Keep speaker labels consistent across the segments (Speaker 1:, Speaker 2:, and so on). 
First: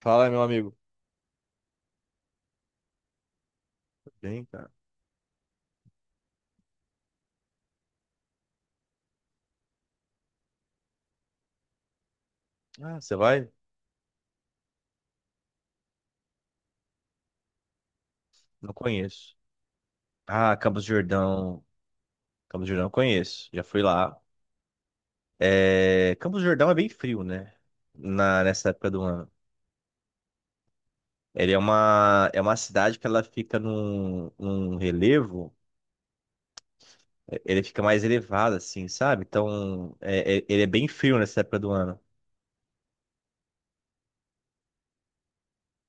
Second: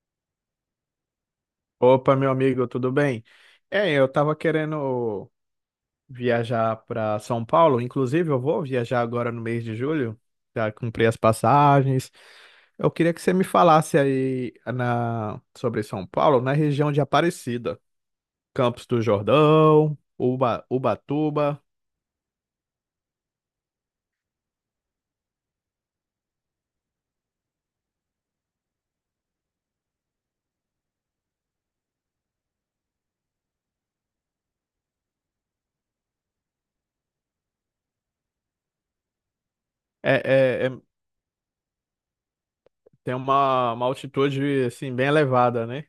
Speaker 1: Fala, meu amigo.
Speaker 2: Opa, meu amigo, tudo bem? Eu
Speaker 1: Tudo
Speaker 2: tava
Speaker 1: bem, cara.
Speaker 2: querendo viajar para São Paulo, inclusive eu vou viajar agora no mês de julho, já comprei as passagens. Eu
Speaker 1: Ah,
Speaker 2: queria
Speaker 1: você
Speaker 2: que você me
Speaker 1: vai?
Speaker 2: falasse sobre São Paulo, na região de Aparecida,
Speaker 1: Não
Speaker 2: Campos do
Speaker 1: conheço.
Speaker 2: Jordão,
Speaker 1: Ah, Campos do
Speaker 2: Ubatuba.
Speaker 1: Jordão. Campos do Jordão eu conheço. Já fui lá. Campos do Jordão é bem frio, né? Nessa época do ano. Ele é uma cidade que ela fica num relevo. Ele fica mais elevado, assim, sabe? Então,
Speaker 2: É,
Speaker 1: ele é
Speaker 2: é, é-
Speaker 1: bem frio nessa época do ano.
Speaker 2: Tem uma altitude assim bem elevada, né?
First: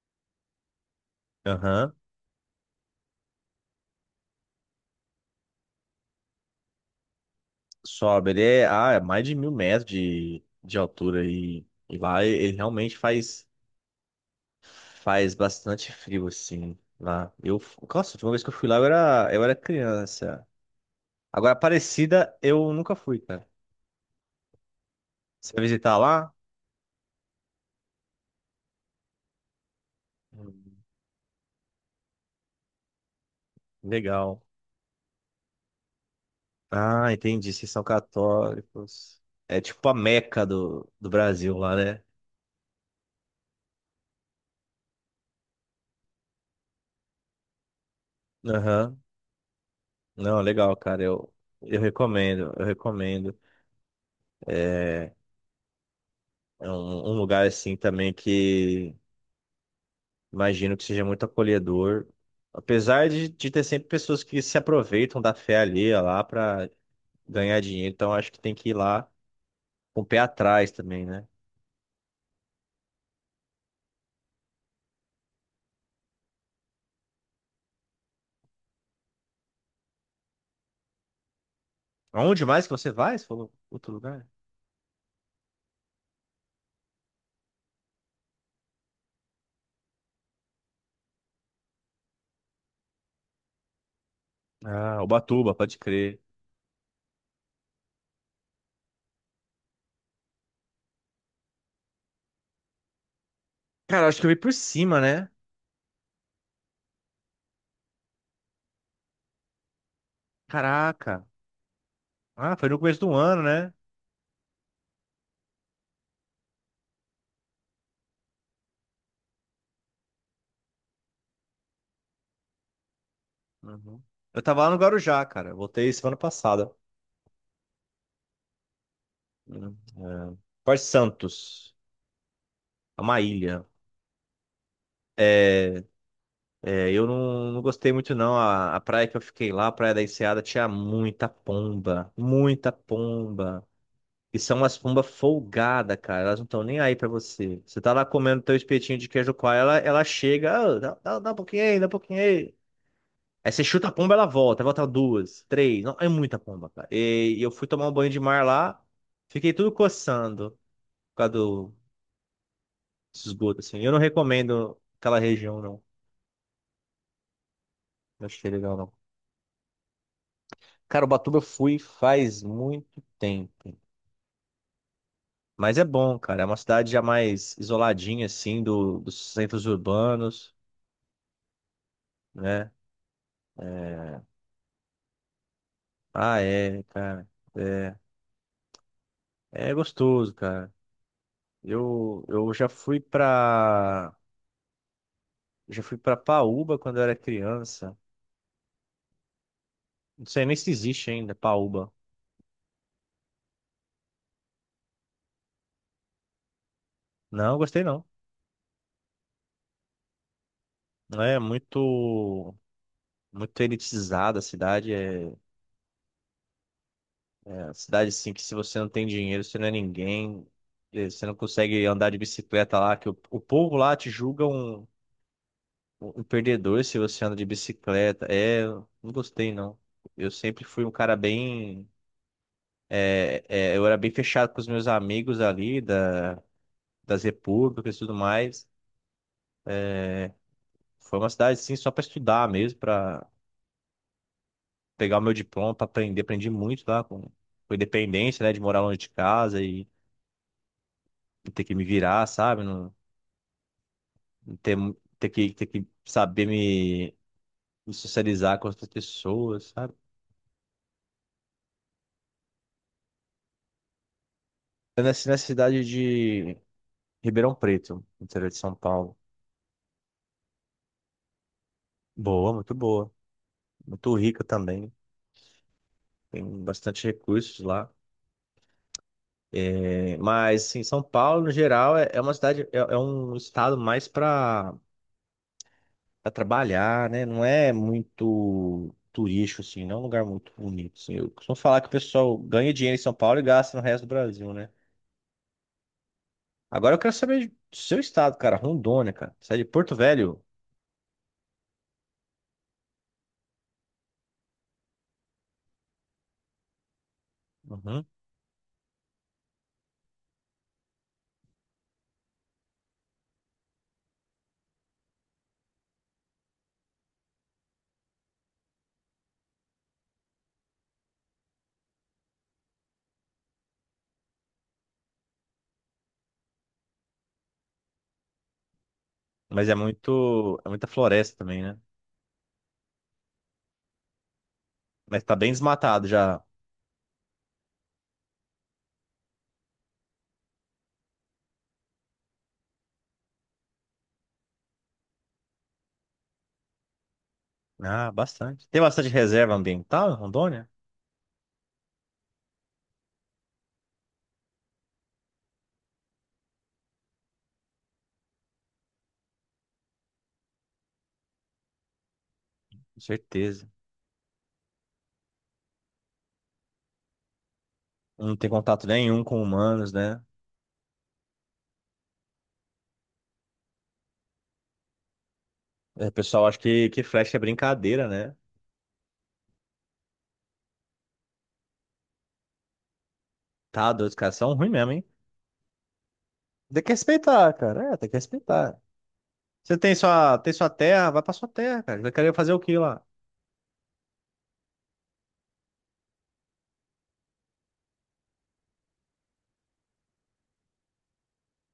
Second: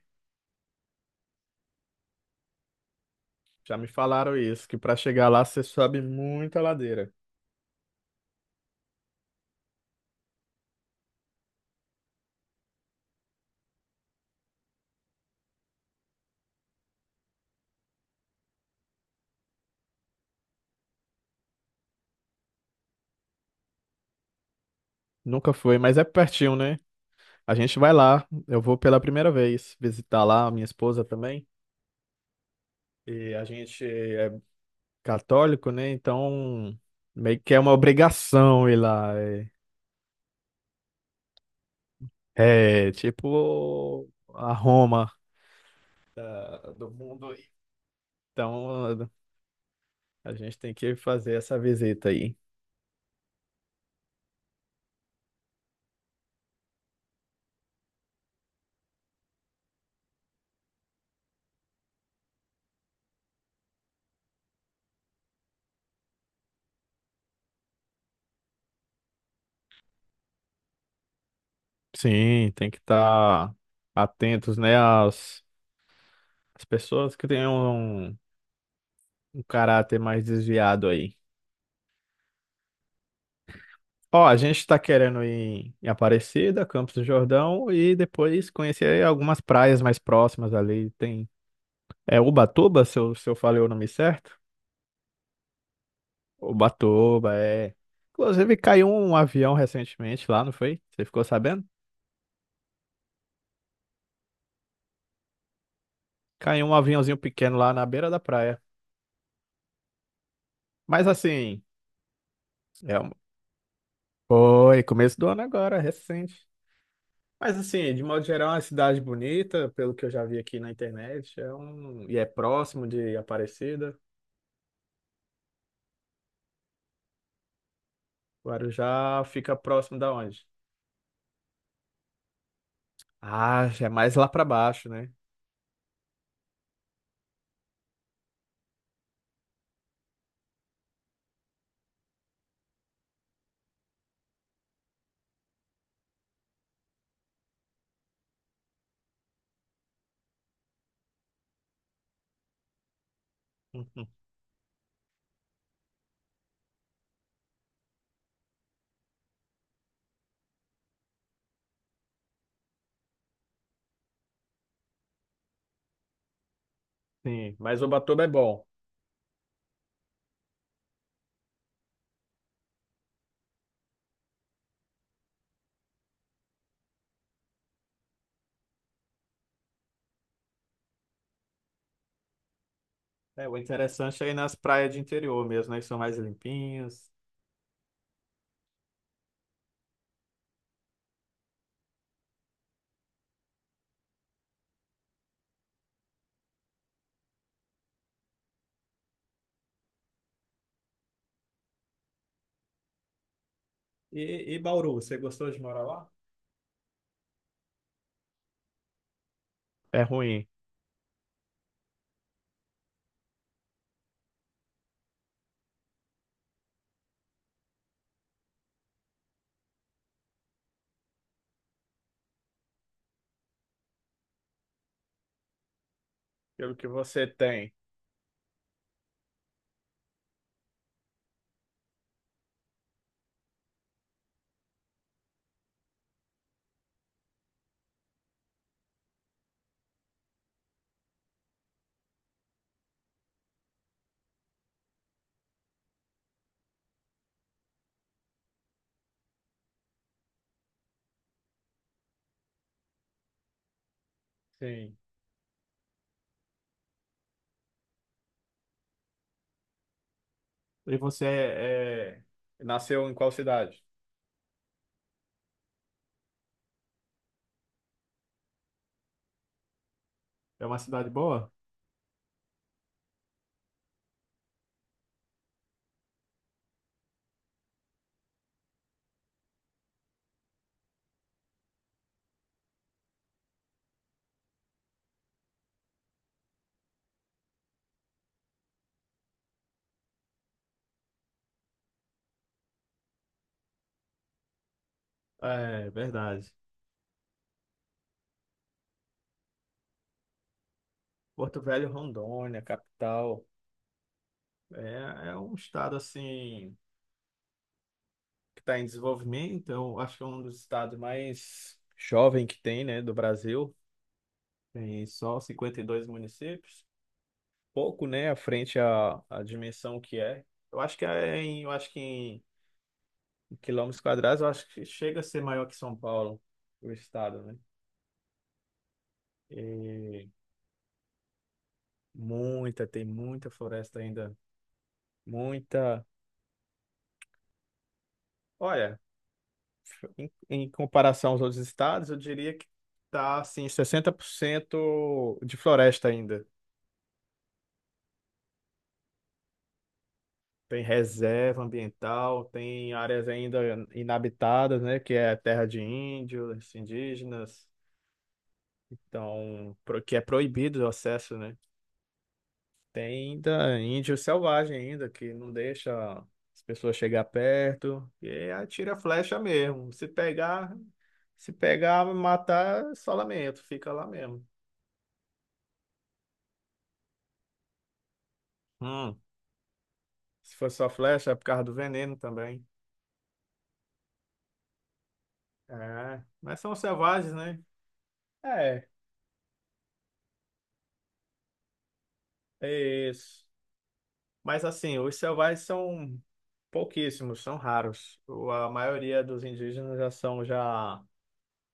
Speaker 1: Aham.
Speaker 2: Já me falaram isso, que para chegar lá você sobe muita ladeira.
Speaker 1: Sobe. Ah, é mais de 1.000 metros de altura. E lá ele realmente faz. Faz bastante frio, assim, lá. Eu, nossa, a última vez que eu fui lá eu era criança. Agora, Aparecida, eu nunca fui, cara. Você
Speaker 2: Nunca
Speaker 1: vai
Speaker 2: foi,
Speaker 1: visitar
Speaker 2: mas é
Speaker 1: lá?
Speaker 2: pertinho, né? A gente vai lá, eu vou pela primeira vez visitar lá a minha
Speaker 1: Hum.
Speaker 2: esposa também. E a gente é
Speaker 1: Legal.
Speaker 2: católico, né? Então,
Speaker 1: Ah,
Speaker 2: meio
Speaker 1: entendi.
Speaker 2: que é
Speaker 1: Vocês
Speaker 2: uma
Speaker 1: são
Speaker 2: obrigação ir lá.
Speaker 1: católicos. É tipo a Meca do Brasil lá, né?
Speaker 2: É, é tipo a Roma do mundo.
Speaker 1: Aham.
Speaker 2: Então, a
Speaker 1: Não,
Speaker 2: gente tem
Speaker 1: legal,
Speaker 2: que
Speaker 1: cara. Eu,
Speaker 2: fazer essa
Speaker 1: eu
Speaker 2: visita aí.
Speaker 1: recomendo, eu recomendo. É, é, um lugar, assim, também que imagino que seja muito acolhedor. Apesar de ter sempre pessoas que se aproveitam da fé alheia lá para ganhar dinheiro, então acho que tem que ir lá com o pé atrás também, né?
Speaker 2: Sim, tem que estar atentos, né, às pessoas que tenham um caráter mais desviado aí.
Speaker 1: Aonde mais que você vai? Você falou outro lugar?
Speaker 2: Ó, a gente tá querendo ir em Aparecida, Campos do Jordão e depois conhecer algumas praias mais próximas ali. Tem é Ubatuba, se eu falei o nome certo?
Speaker 1: Ah, Ubatuba, pode crer.
Speaker 2: Ubatuba, é. Inclusive caiu um avião recentemente lá, não foi? Você ficou sabendo?
Speaker 1: Cara, acho que eu vi por cima, né?
Speaker 2: Caiu um aviãozinho pequeno lá na beira da praia. Mas
Speaker 1: Caraca.
Speaker 2: assim,
Speaker 1: Ah, foi no começo
Speaker 2: é um...
Speaker 1: do ano, né?
Speaker 2: foi começo do ano agora, recente. Mas assim, de modo geral, é uma cidade bonita, pelo que eu já vi aqui na internet. E é próximo de Aparecida.
Speaker 1: Uhum. Eu tava lá no Guarujá, cara. Eu voltei semana passada.
Speaker 2: Guarujá fica
Speaker 1: Uhum.
Speaker 2: próximo da
Speaker 1: É.
Speaker 2: onde?
Speaker 1: Porto Santos. É uma ilha.
Speaker 2: Ah, já é mais lá para baixo, né?
Speaker 1: É, É, eu não, não gostei muito não. A praia que eu fiquei lá, a Praia da Enseada, tinha muita pomba, muita pomba. E são umas pombas folgadas, cara. Elas não estão nem aí pra você. Você tá lá comendo teu espetinho de queijo coalho, ela chega: "Ah, dá um pouquinho aí, dá um pouquinho aí." Aí você chuta a
Speaker 2: Uhum.
Speaker 1: pomba, ela volta, volta duas, três. Não, é muita pomba, cara. E eu fui tomar um banho de mar lá, fiquei tudo coçando por causa do esgoto, assim. Eu não recomendo aquela região, não.
Speaker 2: Sim, mas Ubatuba
Speaker 1: Não
Speaker 2: é
Speaker 1: achei
Speaker 2: bom.
Speaker 1: legal, não. Cara, Ubatuba eu fui faz muito tempo. Mas é bom, cara. É uma cidade já mais isoladinha, assim, dos centros urbanos, né?
Speaker 2: É, o
Speaker 1: É...
Speaker 2: interessante é ir nas praias de interior mesmo, né? Que são mais
Speaker 1: Ah, é,
Speaker 2: limpinhas.
Speaker 1: cara. É, é, gostoso, cara. Eu já fui pra. Já fui pra Paúba quando eu era criança. Não sei nem se existe ainda, Paúba.
Speaker 2: E Bauru, você gostou de morar lá?
Speaker 1: Não, gostei não.
Speaker 2: É ruim.
Speaker 1: É muito. Muito elitizada a cidade. Cidade assim que se você não tem dinheiro, você não é ninguém, você não consegue andar de bicicleta lá, que o povo lá te julga um
Speaker 2: Pelo
Speaker 1: perdedor
Speaker 2: que
Speaker 1: se você
Speaker 2: você
Speaker 1: anda de
Speaker 2: tem.
Speaker 1: bicicleta. É, eu não gostei não. Eu sempre fui um cara bem, eu era bem fechado com os meus amigos ali das repúblicas e tudo mais. Foi uma cidade assim só para estudar mesmo, para pegar o meu diploma, para aprender, aprendi muito lá com independência, né, de morar longe de casa e ter que me virar, sabe? ter, mu-
Speaker 2: Sim.
Speaker 1: ter que, ter que saber me socializar com outras pessoas, sabe?
Speaker 2: E você é... é, nasceu em qual cidade?
Speaker 1: Eu nasci na cidade de Ribeirão Preto, no interior de São Paulo.
Speaker 2: É uma cidade boa?
Speaker 1: Boa. Muito rica também. Tem bastante recursos lá. É, mas, assim, São Paulo, no geral, é um estado mais para trabalhar, né? Não é muito turístico, assim, não é um lugar muito bonito, assim. Eu costumo falar que o pessoal ganha dinheiro em São Paulo e gasta no resto do Brasil, né?
Speaker 2: É, verdade.
Speaker 1: Agora eu quero saber do seu estado, cara, Rondônia, cara. Sai de Porto Velho?
Speaker 2: Porto Velho, Rondônia, capital. É um estado assim
Speaker 1: Uhum.
Speaker 2: que está em desenvolvimento. Eu acho que é um dos estados mais jovem que tem, né, do Brasil. Tem só 52 municípios. Pouco, né, à frente à dimensão que é. Eu acho que em quilômetros quadrados, eu acho que chega a ser maior que São Paulo, o estado, né?
Speaker 1: Mas é
Speaker 2: E
Speaker 1: muito, é muita floresta também, né?
Speaker 2: muita, tem muita floresta ainda,
Speaker 1: Mas tá bem
Speaker 2: muita.
Speaker 1: desmatado já.
Speaker 2: Olha, em comparação aos outros estados, eu diria que está assim, 60% de floresta ainda.
Speaker 1: Ah, bastante. Tem bastante reserva ambiental em Rondônia?
Speaker 2: Tem reserva ambiental, tem áreas ainda inabitadas, né, que é terra de índios, indígenas, então, que é proibido o acesso, né?
Speaker 1: Com
Speaker 2: Tem
Speaker 1: certeza.
Speaker 2: ainda índio selvagem ainda que não deixa as pessoas chegar perto, e
Speaker 1: Não tem
Speaker 2: aí
Speaker 1: contato
Speaker 2: atira a
Speaker 1: nenhum
Speaker 2: flecha
Speaker 1: com humanos,
Speaker 2: mesmo.
Speaker 1: né?
Speaker 2: Se pegar, matar, é só lamento, fica lá mesmo.
Speaker 1: É, o pessoal acha que flecha é brincadeira, né?
Speaker 2: Hum. Se for só flecha, é por causa do veneno também.
Speaker 1: Tá doido, os caras são ruins mesmo, hein?
Speaker 2: É, mas são
Speaker 1: Tem que
Speaker 2: selvagens,
Speaker 1: respeitar,
Speaker 2: né?
Speaker 1: cara. É, tem que respeitar.
Speaker 2: É,
Speaker 1: Você tem sua terra, vai pra sua terra, cara. Vai querer fazer o que lá?
Speaker 2: é isso. Mas assim, os selvagens são pouquíssimos, são raros. A maioria dos indígenas já são já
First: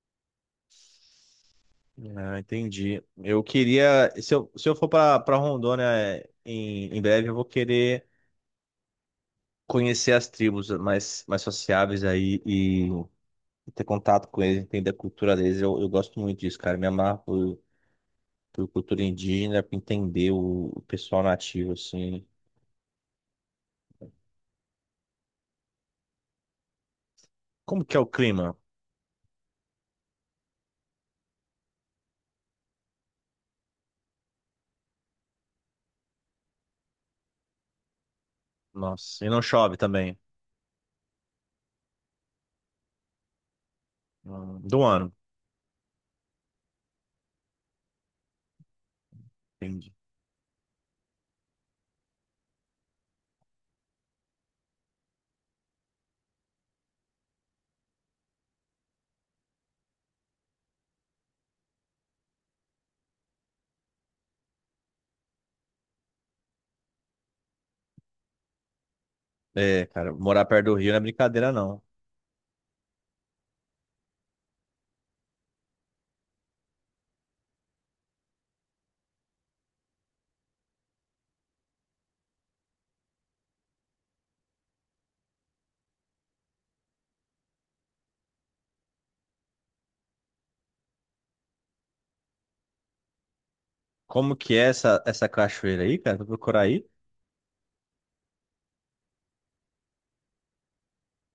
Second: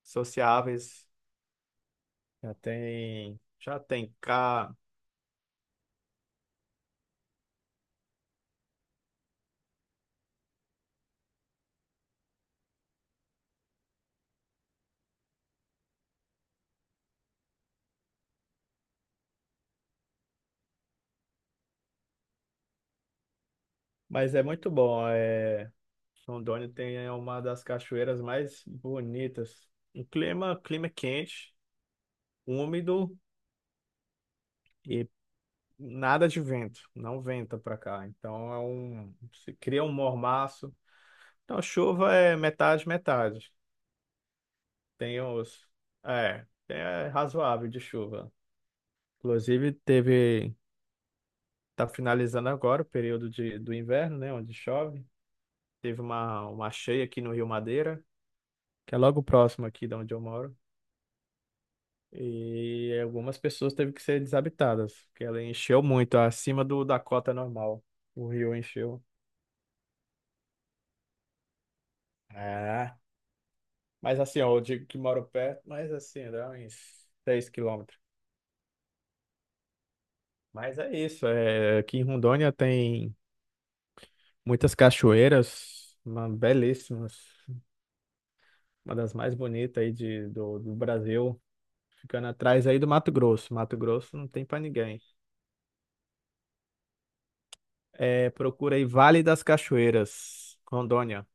Speaker 2: sociáveis,
Speaker 1: Ah, entendi. Eu
Speaker 2: já
Speaker 1: queria,
Speaker 2: tem
Speaker 1: se eu
Speaker 2: cá.
Speaker 1: for para Rondônia em breve, eu vou querer conhecer as tribos mais sociáveis aí e ter contato com eles, entender a cultura deles. Eu gosto muito disso, cara. Me amarro por cultura indígena, por entender o pessoal nativo, assim.
Speaker 2: Mas é muito bom. É, Rondônia tem é uma das
Speaker 1: Como que é o
Speaker 2: cachoeiras
Speaker 1: clima?
Speaker 2: mais bonitas. Clima quente, úmido. e Nada de vento, não venta para cá. Então é um,
Speaker 1: Nossa, e não
Speaker 2: se
Speaker 1: chove
Speaker 2: cria um
Speaker 1: também.
Speaker 2: mormaço. Então chuva é metade, metade.
Speaker 1: Do ano.
Speaker 2: Tem os, é razoável de chuva. Inclusive
Speaker 1: Entendi.
Speaker 2: teve, tá finalizando agora o período do inverno, né, onde chove. Teve uma cheia aqui no Rio Madeira, que é logo próximo aqui de onde eu moro. E algumas pessoas teve que ser desabitadas, porque ela encheu muito, acima do da cota normal. O rio encheu.
Speaker 1: É, cara, morar perto do rio não é brincadeira, não.
Speaker 2: É. Mas assim, ó, eu digo que moro perto, mas assim, dá uns 6 quilômetros. Mas é isso, é, aqui em Rondônia tem muitas cachoeiras, belíssimas, uma das mais bonitas aí de, do Brasil, ficando atrás aí do Mato Grosso. Mato Grosso não
Speaker 1: Como
Speaker 2: tem
Speaker 1: que
Speaker 2: pra
Speaker 1: é
Speaker 2: ninguém.
Speaker 1: essa cachoeira aí, cara? Vou procurar aí.
Speaker 2: É, procura aí Vale das Cachoeiras, Rondônia.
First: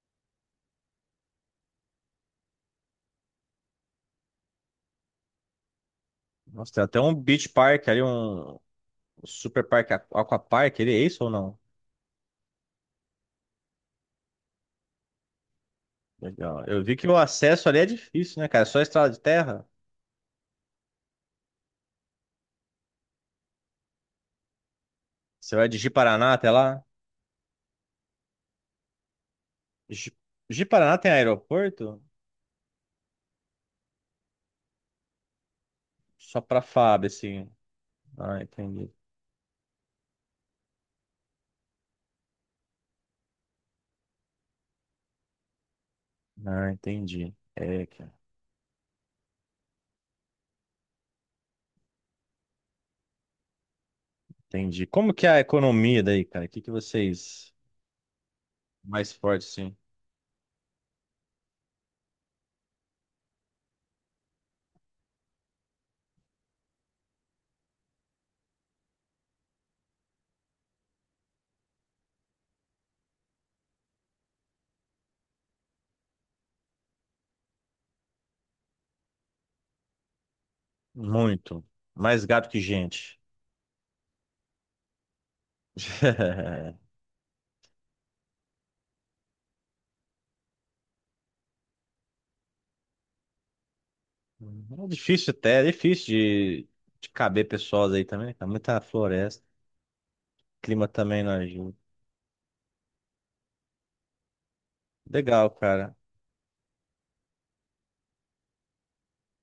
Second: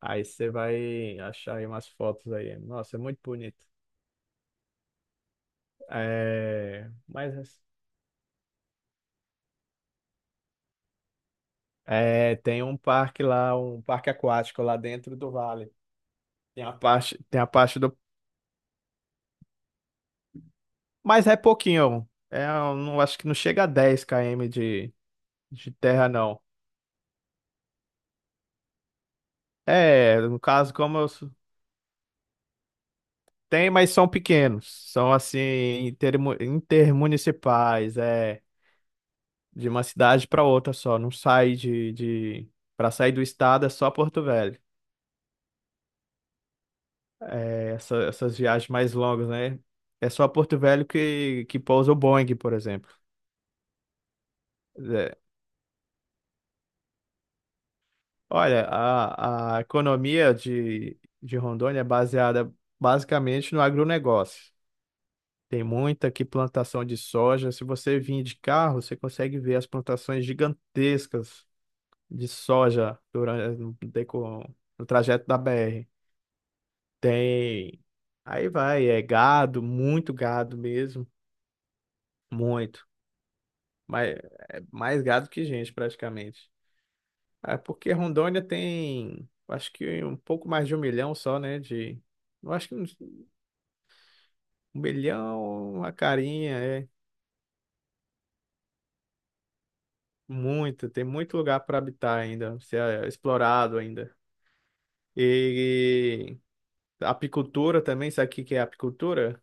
Speaker 2: Aí você vai achar aí umas fotos aí. Nossa, é muito bonito.
Speaker 1: Nossa, tem
Speaker 2: É,
Speaker 1: até um
Speaker 2: mas
Speaker 1: beach park ali, um super parque, aquapark, ele é isso ou não?
Speaker 2: tem um parque lá, um parque aquático lá dentro do vale.
Speaker 1: Legal. Eu vi que o
Speaker 2: Tem a
Speaker 1: acesso ali
Speaker 2: parte
Speaker 1: é
Speaker 2: do.
Speaker 1: difícil, né, cara? É só estrada de terra.
Speaker 2: Mas é pouquinho. É, eu não acho que não chega a 10 km
Speaker 1: Você vai
Speaker 2: de
Speaker 1: de
Speaker 2: terra,
Speaker 1: Ji-Paraná
Speaker 2: não.
Speaker 1: até lá. Ji-
Speaker 2: É, no caso,
Speaker 1: Ji-Paraná
Speaker 2: como eu.
Speaker 1: tem
Speaker 2: Sou-
Speaker 1: aeroporto?
Speaker 2: Tem, mas são pequenos. São assim,
Speaker 1: Só pra FAB, assim.
Speaker 2: intermunicipais.
Speaker 1: Ah,
Speaker 2: É
Speaker 1: entendi.
Speaker 2: de uma cidade para outra só. Não sai de... Para sair do estado é só Porto Velho.
Speaker 1: Ah, entendi. É, cara.
Speaker 2: Essas viagens mais longas, né? É só Porto Velho que pousa o Boeing, por exemplo.
Speaker 1: Entendi. Como
Speaker 2: É,
Speaker 1: que é a economia daí, cara? O que que vocês...
Speaker 2: Olha,
Speaker 1: Mais forte,
Speaker 2: a
Speaker 1: sim.
Speaker 2: economia de Rondônia é baseada basicamente no agronegócio. Tem muita aqui plantação de soja. Se você vir de carro, você consegue ver as plantações gigantescas de soja durante no, deco- no trajeto da BR. Tem. Aí vai, é gado, muito gado mesmo,
Speaker 1: Muito. Mais gato que
Speaker 2: muito.
Speaker 1: gente.
Speaker 2: Mas é mais gado que gente, praticamente. É porque Rondônia tem, acho que um pouco mais de 1 milhão só, né? De, eu acho que uns- um
Speaker 1: É difícil até, é
Speaker 2: milhão, uma
Speaker 1: difícil
Speaker 2: carinha,
Speaker 1: de,
Speaker 2: é
Speaker 1: de caber pessoas aí também. Tá muita floresta, clima
Speaker 2: muito. Tem
Speaker 1: também não
Speaker 2: muito lugar
Speaker 1: ajuda.
Speaker 2: para habitar ainda, ser explorado ainda.
Speaker 1: Legal, cara.
Speaker 2: E apicultura também, sabe o que que é apicultura?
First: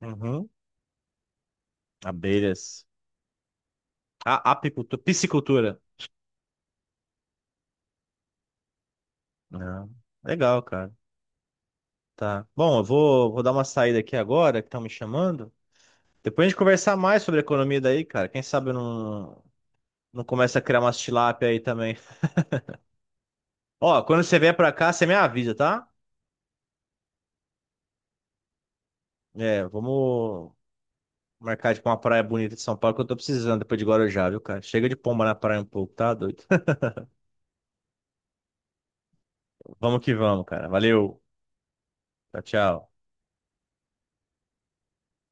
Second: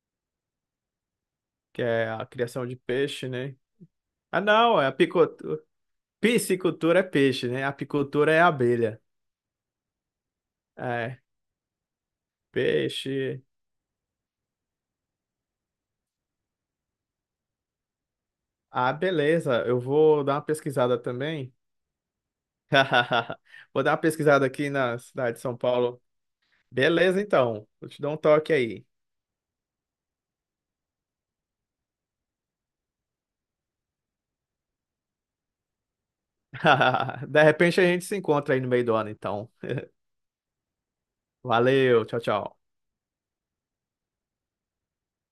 Speaker 1: Uhum.
Speaker 2: Que é a criação de
Speaker 1: Abelhas.
Speaker 2: peixe, né?
Speaker 1: A
Speaker 2: Ah, não, é
Speaker 1: apicultura,
Speaker 2: apicultura.
Speaker 1: piscicultura.
Speaker 2: Piscicultura é peixe, né? Apicultura é abelha.
Speaker 1: Ah, legal, cara.
Speaker 2: É,
Speaker 1: Tá. Bom, eu vou
Speaker 2: peixe.
Speaker 1: dar uma saída aqui agora, que estão me chamando. Depois a gente conversar mais sobre a economia daí, cara. Quem sabe eu
Speaker 2: Ah,
Speaker 1: não,
Speaker 2: beleza. Eu vou
Speaker 1: não
Speaker 2: dar uma
Speaker 1: começa a criar
Speaker 2: pesquisada
Speaker 1: umas tilápia
Speaker 2: também.
Speaker 1: aí também.
Speaker 2: Vou dar uma
Speaker 1: Ó, quando você
Speaker 2: pesquisada
Speaker 1: vier pra
Speaker 2: aqui
Speaker 1: cá,
Speaker 2: na
Speaker 1: você me
Speaker 2: cidade de
Speaker 1: avisa,
Speaker 2: São
Speaker 1: tá?
Speaker 2: Paulo. Beleza, então. Vou te dar um toque aí.
Speaker 1: É, vamos, marcar, tipo, uma praia bonita de São Paulo que eu tô precisando depois de Guarujá, viu, cara? Chega de pomba na praia um pouco, tá doido?
Speaker 2: De repente a gente se encontra aí no meio do ano, então.
Speaker 1: Vamos que vamos, cara. Valeu.
Speaker 2: Valeu, tchau,
Speaker 1: Tchau,
Speaker 2: tchau.
Speaker 1: tchau.